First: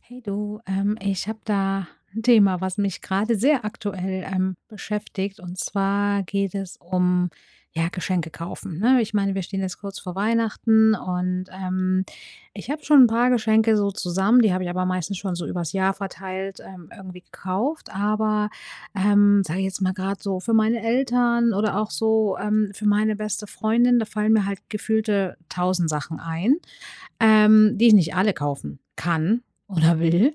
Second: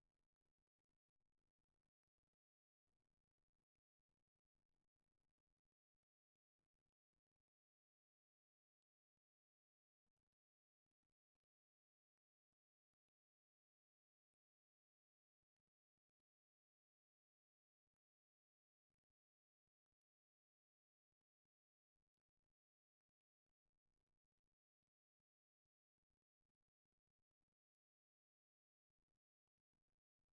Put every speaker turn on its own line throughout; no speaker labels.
Hey du, ich habe da ein Thema, was mich gerade sehr aktuell, beschäftigt. Und zwar geht es um, ja, Geschenke kaufen, ne? Ich meine, wir stehen jetzt kurz vor Weihnachten und, ich habe schon ein paar Geschenke so zusammen, die habe ich aber meistens schon so übers Jahr verteilt, irgendwie gekauft. Aber, sage ich jetzt mal gerade so für meine Eltern oder auch so, für meine beste Freundin, da fallen mir halt gefühlte tausend Sachen ein, die ich nicht alle kaufen kann oder will.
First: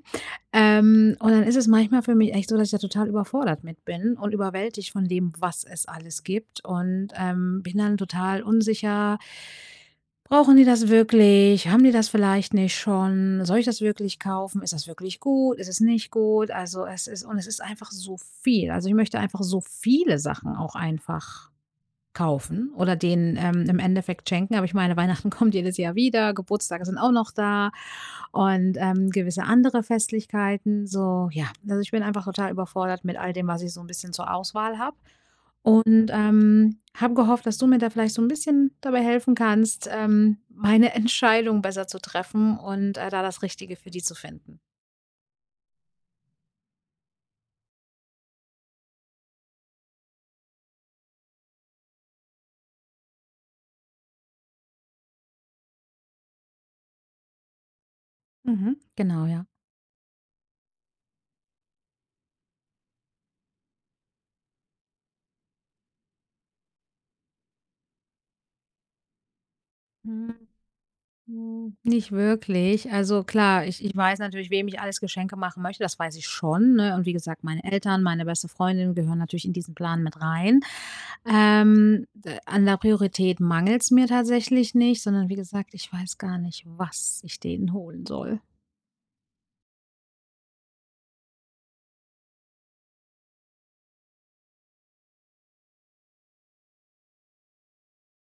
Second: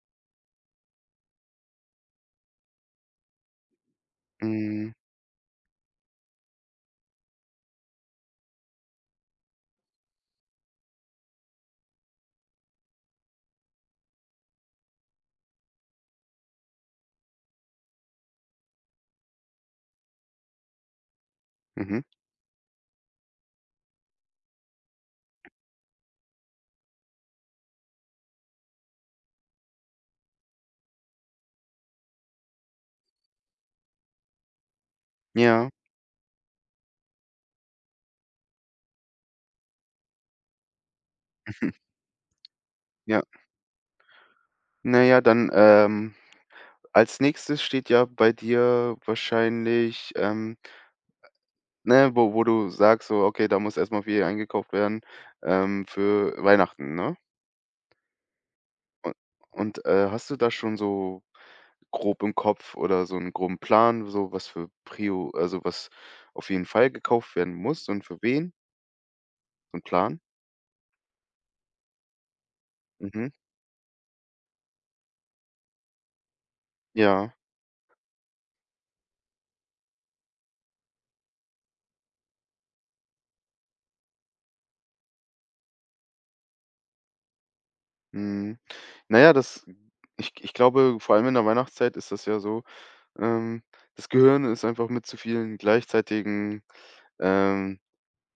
Und dann ist es manchmal für mich echt so, dass ich da total überfordert mit bin und überwältigt
Mhm,
von dem, was es alles gibt. Und bin dann total unsicher. Brauchen die das wirklich? Haben die das vielleicht nicht schon? Soll ich das wirklich kaufen? Ist das wirklich gut? Ist es nicht gut? Also es ist, und es ist einfach so viel. Also ich möchte einfach so viele Sachen auch einfach
mhm.
kaufen oder denen, im Endeffekt schenken. Aber ich meine, Weihnachten kommt jedes Jahr wieder, Geburtstage sind auch noch da und, gewisse andere Festlichkeiten. So, ja, also ich bin einfach total überfordert mit all dem, was ich so ein bisschen zur Auswahl habe
Ja,
und, habe gehofft, dass du mir da vielleicht so ein bisschen dabei helfen kannst, meine Entscheidung besser zu treffen und, da
ja.
das Richtige für die zu finden.
Na ja, dann, als Nächstes steht ja bei dir wahrscheinlich, ne, wo du sagst so: „Okay, da muss erstmal viel eingekauft werden, für Weihnachten“, ne?
Mhm. Genau,
Und, hast du da schon so grob im Kopf oder so einen groben Plan, so was für Prio, also was auf jeden Fall gekauft werden muss und für wen? So ein
ja.
Plan?
Hm, nicht wirklich. Also
Mhm.
klar, ich weiß natürlich, wem ich alles Geschenke machen möchte, das weiß ich schon, ne? Und wie
Ja,
gesagt, meine Eltern, meine beste Freundin gehören natürlich in diesen Plan mit rein. D an der Priorität mangelt es mir tatsächlich nicht, sondern wie gesagt, ich weiß gar nicht, was ich denen holen soll.
mhm. Na ja, das ich glaube, vor allem in der Weihnachtszeit ist das ja so. Ähm, Das Gehirn ist einfach mit zu vielen gleichzeitigen, ähm,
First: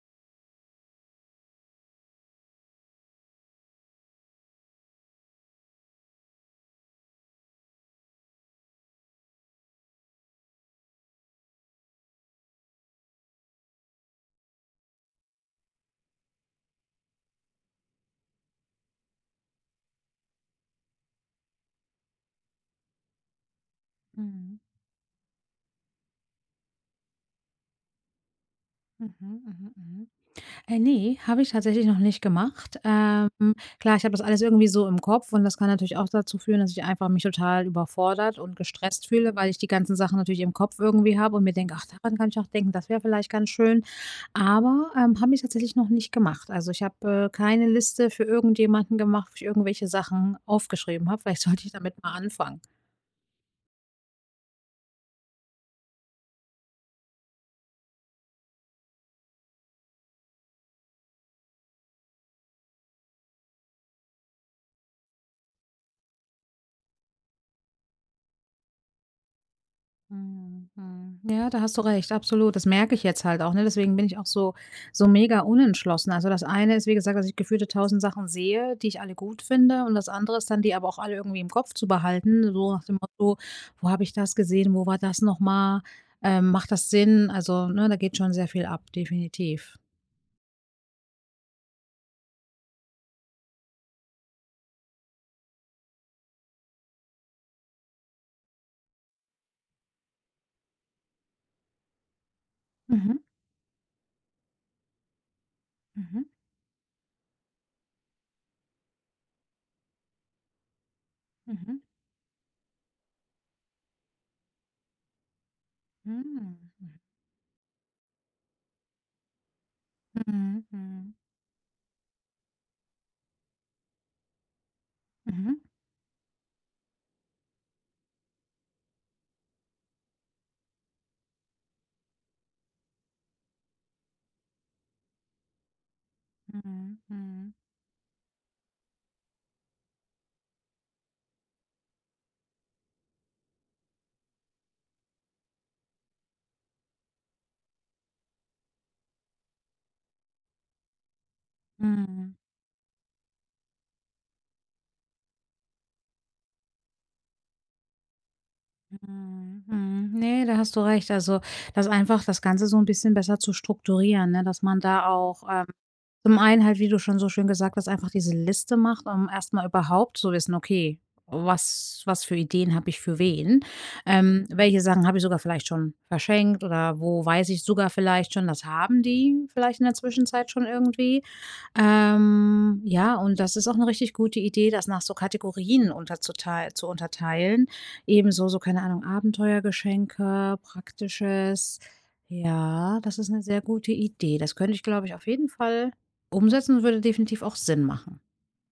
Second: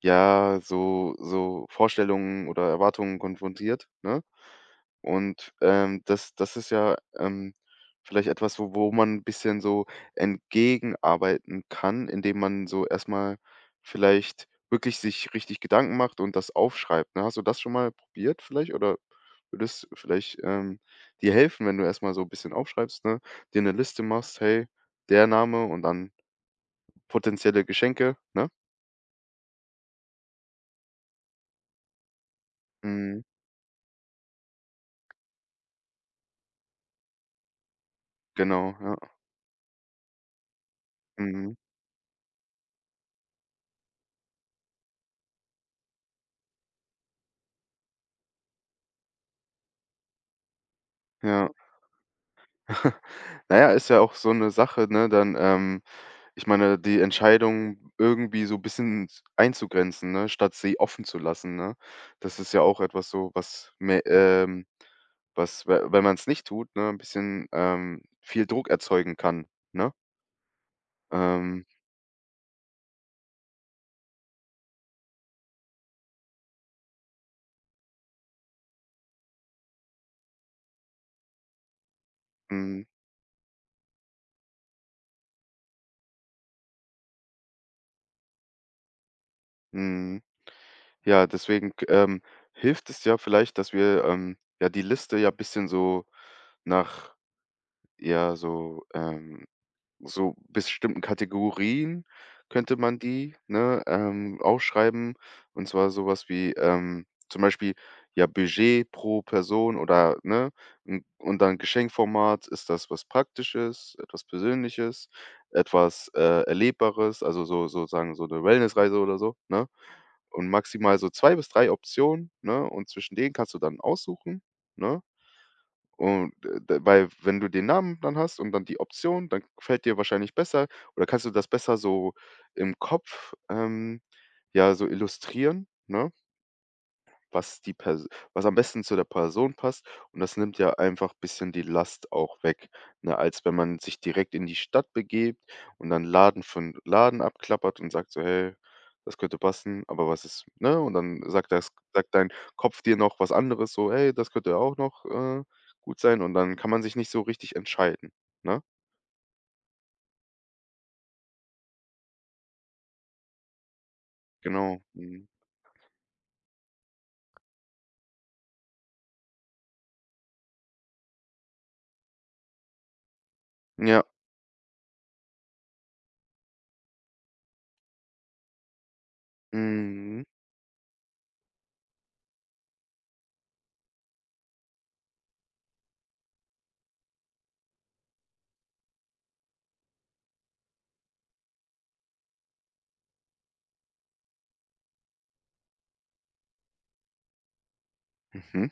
ja, so Vorstellungen oder Erwartungen konfrontiert, ne? Und, das ist ja, vielleicht etwas, wo man 'n bisschen so entgegenarbeiten kann, indem man so erstmal vielleicht wirklich sich richtig Gedanken macht und das aufschreibt, ne? Hast du das schon mal probiert vielleicht oder würde es vielleicht, dir helfen, wenn du erstmal so 'n bisschen aufschreibst, ne? Dir eine Liste machst:
Mhm.
„Hey, der Name“ und dann potenzielle Geschenke, ne?
Mhm, mhm, mhm. Ne, habe ich tatsächlich noch nicht gemacht.
Mhm,
Klar, ich habe das alles irgendwie so im Kopf und das kann natürlich auch dazu führen, dass ich einfach mich total überfordert und
genau, ja.
gestresst fühle, weil ich die ganzen Sachen natürlich im Kopf irgendwie habe und mir
Mhm,
denke: „Ach, daran kann ich auch denken, das wäre vielleicht ganz schön.“ Aber, habe ich tatsächlich noch nicht gemacht. Also, ich habe, keine Liste für irgendjemanden gemacht, wo ich irgendwelche Sachen aufgeschrieben habe. Vielleicht
ja.
sollte ich damit mal anfangen.
Naja, ist ja auch so eine Sache, ne? Dann, ich meine, die Entscheidung irgendwie so ein bisschen s einzugrenzen, ne, statt sie offen zu lassen, ne? Das ist ja auch etwas so, was me was, we wenn man es nicht tut, ne, 'n bisschen, viel Druck erzeugen kann, ne?
Mhm, mhm. Ja, da
Ähm,
hast du recht, absolut. Das merke ich jetzt halt auch, ne? Deswegen bin ich auch so mega unentschlossen. Also, das eine ist, wie gesagt, dass ich gefühlte tausend Sachen sehe, die ich alle gut finde und das andere ist dann, die aber auch alle irgendwie im Kopf zu behalten, so
mhm,
nach dem Motto: „Wo habe ich das gesehen? Wo war das noch mal? Macht das Sinn?“ Also, ne, da geht schon sehr viel ab, definitiv.
mhm. Ja, deswegen k hilft es ja vielleicht, dass wir, ja, die Liste ja ein bisschen so nach, ja, so, so bestimmten Kategorien könnte man
Mhm,
die, ne, aufschreiben. Und zwar
mhm,
sowas wie, zum Beispiel, ja, Budget pro Person oder, ne, n und dann
mhm,
Geschenkformat. Ist das was Praktisches, etwas Persönliches, etwas,
mhm,
Erlebbares, also so sozusagen so eine Wellnessreise oder so, ne? Und
mhm,
maximal so
mhm,
2 bis 3 Optionen, ne? Und zwischen denen kannst du dann aussuchen, ne?
mhm,
Und, d weil wenn du den Namen dann hast und dann die Option, dann fällt dir wahrscheinlich besser oder kannst du das besser so im Kopf, ja, so illustrieren, ne?
mhm, mhm,
Was die Pers was am besten zu der Person passt und das nimmt ja einfach bisschen die Last auch weg, ne, als wenn man sich direkt in die Stadt begebt und dann Laden von Laden abklappert und sagt so: „Hey, das könnte passen, aber was ist“, ne? Und dann sagt das, sagt dein
mhm.
Kopf dir noch was anderes so: „Hey, das könnte auch noch, gut sein“, und dann kann man sich nicht so richtig entscheiden, ne?
Mhm, mhm. Ne, da hast du recht. Also, das einfach das Ganze so ein bisschen besser zu strukturieren, ne, dass man
Genau,
da
mhm.
auch, zum einen halt, wie du schon so schön gesagt hast, einfach diese Liste macht, um erstmal überhaupt zu wissen: „Okay, was für Ideen habe ich für wen?
Ja,
Welche Sachen habe ich sogar vielleicht schon verschenkt oder wo weiß ich sogar vielleicht schon, das haben die vielleicht in der
mhm,
Zwischenzeit schon irgendwie?“ Ja, und das ist auch eine richtig gute Idee, das nach so Kategorien unterzuteil zu unterteilen, ebenso so, keine Ahnung, Abenteuergeschenke, Praktisches. Ja, das ist eine sehr gute Idee. Das könnte ich, glaube ich, auf jeden Fall umsetzen und würde definitiv auch Sinn machen.
mhm.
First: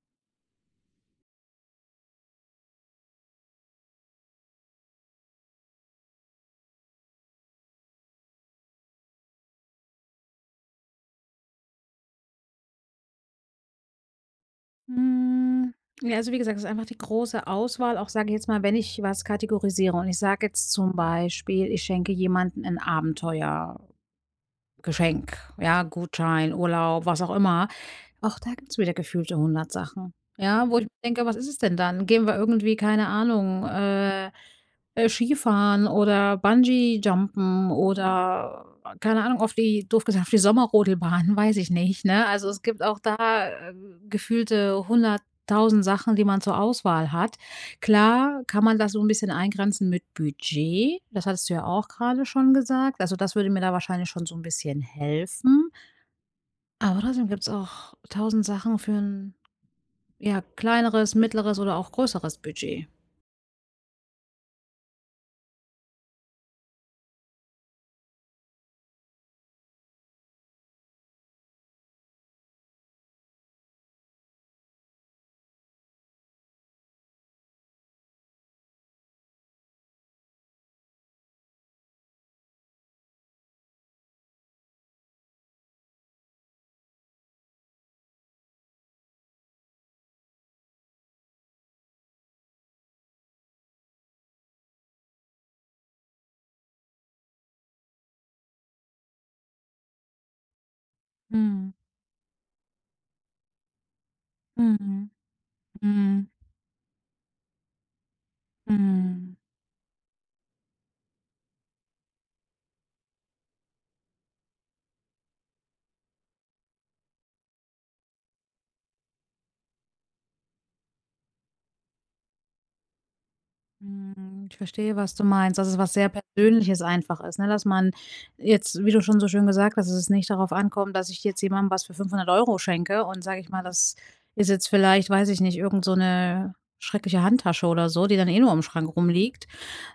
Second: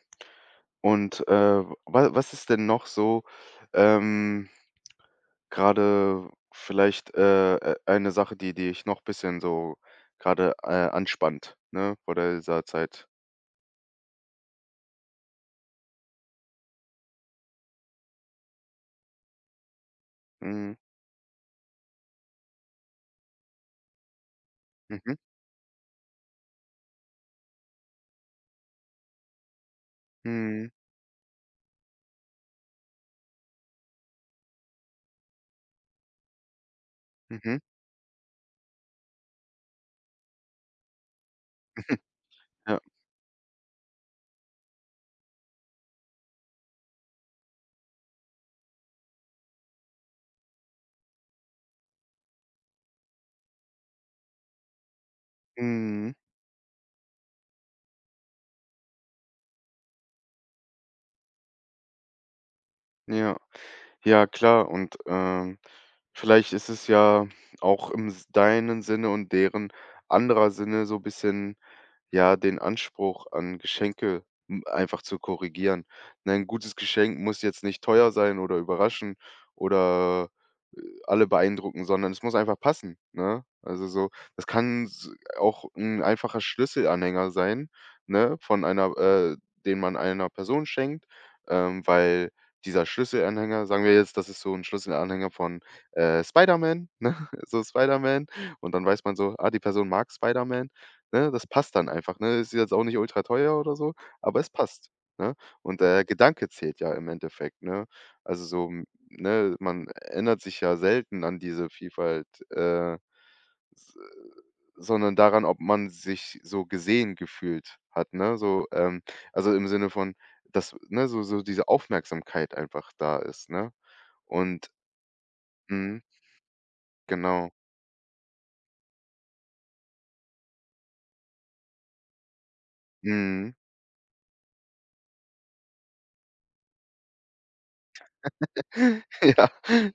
Und, wa was ist denn noch so, ähm, grade vielleicht, eine Sache, die dich noch bisschen so gerade anspannt, ne, vor dieser Zeit?
Hm, ja, also, wie gesagt, es ist einfach die große Auswahl. Auch, sage ich jetzt mal, wenn ich was kategorisiere und ich sage jetzt
Mhm.
zum Beispiel, ich schenke jemandem ein Abenteuergeschenk,
Mhm.
ja, Gutschein, Urlaub, was auch immer. Auch da gibt's wieder gefühlte hundert Sachen. Ja,
Mhm.
wo ich mir denke: „Was ist es denn dann? Gehen wir irgendwie, keine Ahnung, Skifahren oder
Mhm.
Bungee-Jumpen oder, keine Ahnung, auf die doof gesagt, auf die Sommerrodelbahn, weiß ich nicht“, ne? Also, es
Ja.
gibt auch da, äh, gefühlte hunderttausend Sachen, die man zur Auswahl hat. Klar kann man das so ein bisschen eingrenzen mit Budget. Das hattest du ja auch gerade schon gesagt. Also, das würde mir da wahrscheinlich schon so ein bisschen helfen.
Mhm.
Aber trotzdem gibt's auch tausend Sachen für 'n, ja, kleineres, mittleres oder auch größeres Budget.
Ja. Ja, klar, und, vielleicht ist es ja auch im s deinen Sinne und deren anderer Sinne so ein bisschen. Ja, den Anspruch an Geschenke, hm, einfach zu korrigieren. Ne, 'n gutes Geschenk muss jetzt nicht teuer sein oder überraschen oder alle beeindrucken, sondern es muss einfach passen, ne? Also, so das kann s auch ein einfacher Schlüsselanhänger sein, ne, von einer den man einer Person schenkt, weil dieser Schlüsselanhänger, sagen wir jetzt, das ist so ein Schlüsselanhänger von, Spider-Man, ne? So Spider-Man, und dann weiß man so, ah, die Person mag Spider-Man, ne? Das
Mhm.
passt dann einfach, ne? Ist jetzt auch nicht ultra teuer oder so, aber es passt,
Mhm.
ne? Und der
Mhm.
Gedanke zählt ja im Endeffekt, ne? Also, so,
Mhm.
ne, man erinnert sich ja selten an diese Vielfalt, s sondern daran, ob man sich so gesehen gefühlt hat, ne? So, also im Sinne von, dass, ne, so so diese Aufmerksamkeit einfach da ist, ne?
Mhm. Ich
Und
verstehe, was du meinst, dass es was
mhm,
sehr Persönliches einfach ist, ne?
genau.
Dass man jetzt, wie du schon so schön gesagt hast, dass es nicht darauf ankommt, dass ich jetzt jemandem was für 500 € schenke und, sage ich
Mhm.
mal, das ist jetzt vielleicht, weiß ich nicht, irgend so eine schreckliche Handtasche oder so, die dann eh nur im Schrank rumliegt.
Ja,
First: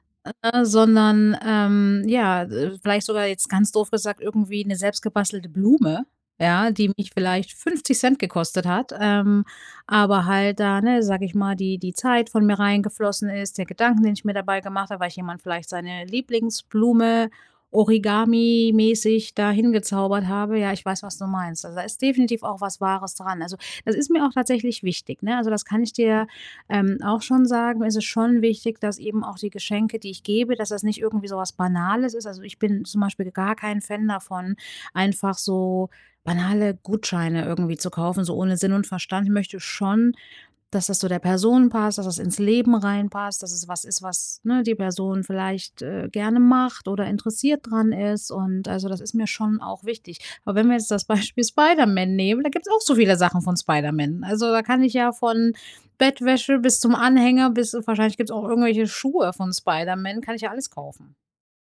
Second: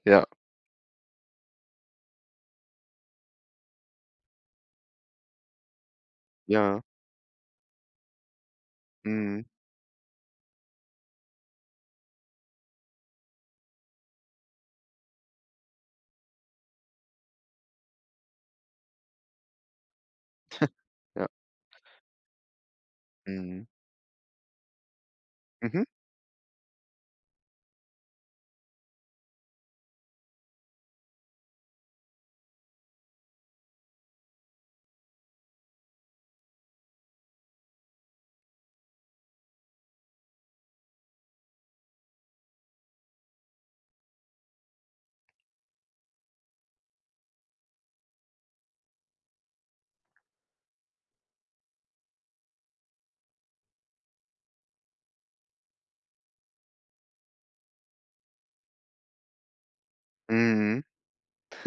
ja,
Sondern, ja, vielleicht sogar jetzt ganz doof gesagt irgendwie eine selbstgebastelte Blume, ja,
ja.
die mich vielleicht 50 Cent gekostet hat,
Mhm,
aber halt da, ne, sag ich mal, die die Zeit von mir reingeflossen ist, der Gedanken, den ich mir dabei gemacht habe, weil ich jemand vielleicht seine Lieblingsblume Origami mäßig da hingezaubert habe. Ja, ich weiß, was du
ja.
meinst. Also, da ist definitiv auch was Wahres dran. Also,
Mhm.
das ist mir auch tatsächlich wichtig, ne? Also, das kann
Mhm.
ich dir auch schon sagen, ist es schon wichtig, dass eben auch die Geschenke, die ich gebe, dass das nicht irgendwie so was Banales ist. Also ich bin zum Beispiel gar kein Fan davon, einfach so banale Gutscheine irgendwie zu kaufen, so ohne Sinn und Verstand. Ich möchte schon, dass das zu der Person passt, dass das ins Leben reinpasst, dass es was ist, was, ne, die Person vielleicht, gerne macht oder interessiert dran ist und also, das ist mir schon auch wichtig. Aber wenn wir jetzt das Beispiel Spider-Man nehmen, da gibt es auch so viele Sachen von Spider-Man. Also, da kann ich ja von Bettwäsche bis zum Anhänger bis wahrscheinlich gibt es auch irgendwelche Schuhe von Spider-Man, kann ich ja alles
Mhm.
kaufen.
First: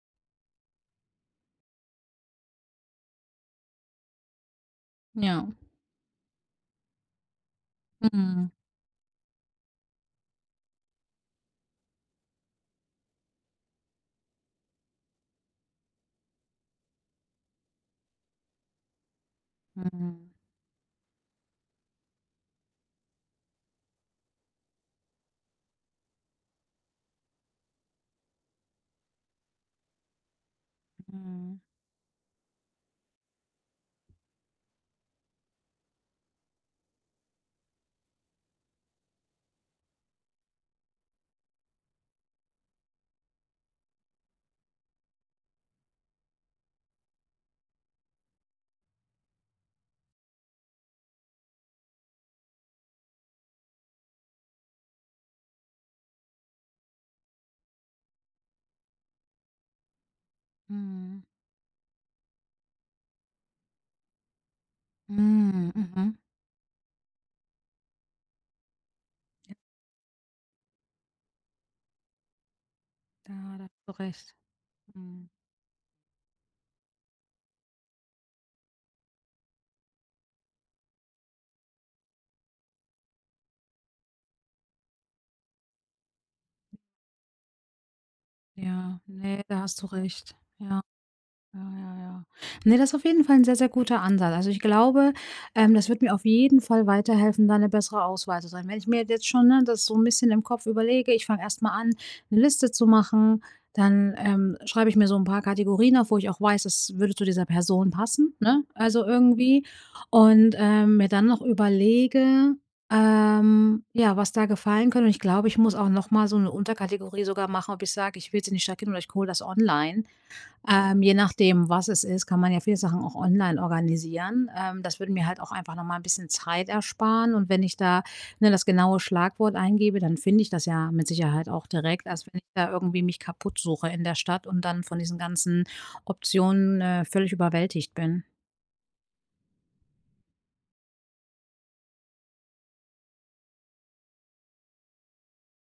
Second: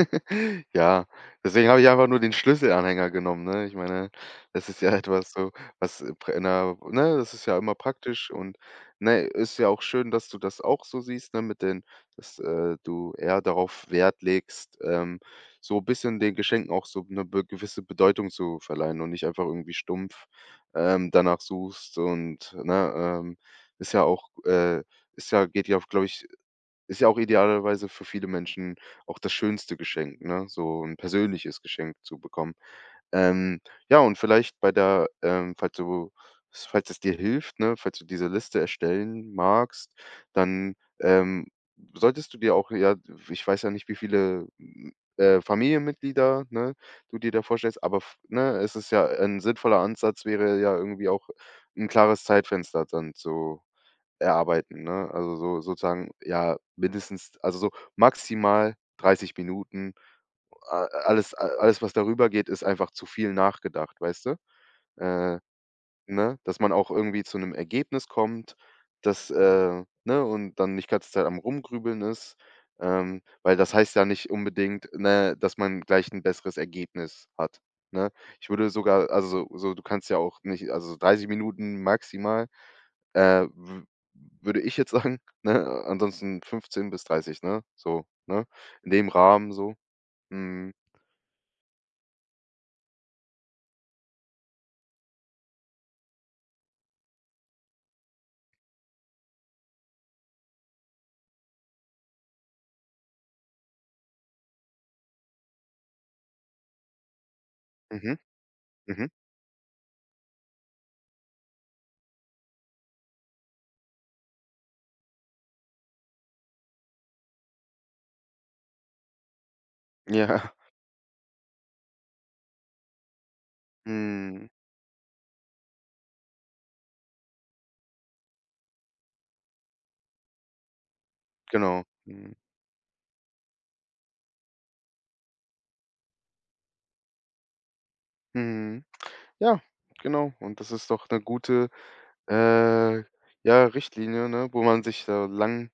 Ja, deswegen habe ich einfach nur den Schlüsselanhänger genommen, ne? Ich meine, das ist ja etwas
Ja.
so, was, prä in 'ner, ne, das ist ja immer praktisch
Mhm.
und, ne, ist ja auch schön, dass du das auch so siehst, ne, mit den, dass, du eher darauf Wert legst, so ein bisschen den Geschenken auch so eine be gewisse Bedeutung zu verleihen und nicht einfach irgendwie stumpf,
Mhm.
danach suchst und, ne, ist ja auch, ist ja, geht ja, glaube ich, ist ja auch idealerweise für viele Menschen auch das schönste Geschenk, ne, so ein
Mhm.
persönliches Geschenk zu bekommen. Ähm, ja, und vielleicht bei der falls du, falls es dir hilft, ne, falls du diese Liste erstellen magst, dann, ähm, solltest du dir auch, ja, ich weiß ja nicht, wie viele, hm, Familienmitglieder, ne, du dir da vorstellst, aber f ne, es ist ja ein sinnvoller Ansatz, wäre ja irgendwie auch ein klares Zeitfenster dann zu erarbeiten, ne? Also, so sozusagen, ja, mindestens, also, so maximal 30 Minuten. A
Mhm.
Alles, a alles, was darüber geht, ist einfach zu viel nachgedacht, weißt du? Äh,
Mhm. Mhm.
ne? Dass man auch irgendwie zu einem Ergebnis kommt, das, ne, und dann nicht ganze Zeit am Rumgrübeln ist, weil
Ja, da
das
hast du
heißt ja nicht
recht.
unbedingt,
Mhm.
ne, dass man gleich ein besseres Ergebnis hat, ne? Ich würde sogar, also, so so, du kannst ja auch nicht, also, 30 Minuten maximal, w würde ich jetzt sagen, ne? Ansonsten 15 bis 30, ne? So, ne? In
Ja,
dem
ne,
Rahmen
da
so.
hast du recht.
Mhm.
Ja. Ja, ja, ja. Ne, das ist auf jeden Fall ein sehr, sehr guter Ansatz. Also, ich glaube, das wird mir auf jeden Fall weiterhelfen, da eine bessere Auswahl zu sein. Wenn ich mir jetzt schon, ne, das so ein bisschen im Kopf überlege, ich fange erst mal an, eine Liste zu machen, dann, schreibe ich mir so ein paar Kategorien auf, wo ich auch weiß, das würde zu dieser Person
Mhm.
passen, ne? Also,
Mhm.
irgendwie und, mir dann noch überlege, ja, was da gefallen könnte und ich glaube, ich muss auch noch mal so eine Unterkategorie sogar machen, ob ich sage: „Ich will sie nicht Stadt gehen oder ich hole das online.“
Ja.
Je nachdem, was es ist, kann man ja viele Sachen auch online
Mhm.
organisieren. Das würde mir halt auch einfach noch mal 'n bisschen Zeit ersparen und wenn ich da, ne, das genaue Schlagwort eingebe, dann finde ich das ja mit Sicherheit auch
Genau.
direkt, als
Mhm.
wenn ich da irgendwie mich kaputt suche in der Stadt und dann von diesen ganzen Optionen, völlig überwältigt bin.
Mhm. Ja, genau. Und das ist doch eine gute, äh, ja, Richtlinie, ne, wo man sich da lang,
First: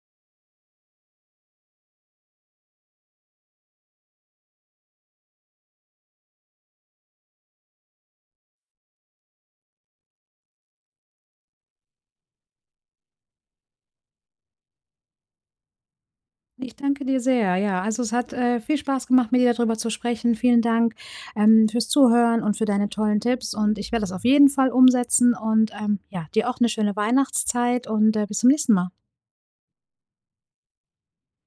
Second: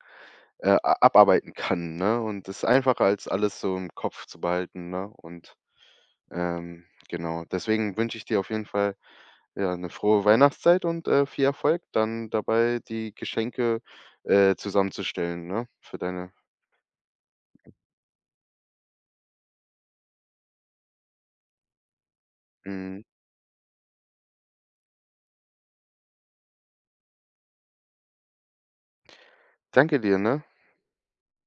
a abarbeiten kann, ne? Und das ist einfacher, als alles so im Kopf zu behalten, ne? Und, genau. Deswegen wünsche ich dir auf jeden Fall ja, eine frohe Weihnachtszeit und, viel Erfolg dann dabei, die Geschenke, zusammenzustellen, ne, für deine
Ich danke dir sehr. Ja, also es hat viel Spaß gemacht, mit dir darüber zu sprechen. Vielen Dank, fürs Zuhören und für deine
mhm.
tollen Tipps. Und ich werde das auf jeden Fall umsetzen. Und ja, dir auch eine schöne Weihnachtszeit und, bis zum nächsten Mal.
Danke dir, ne?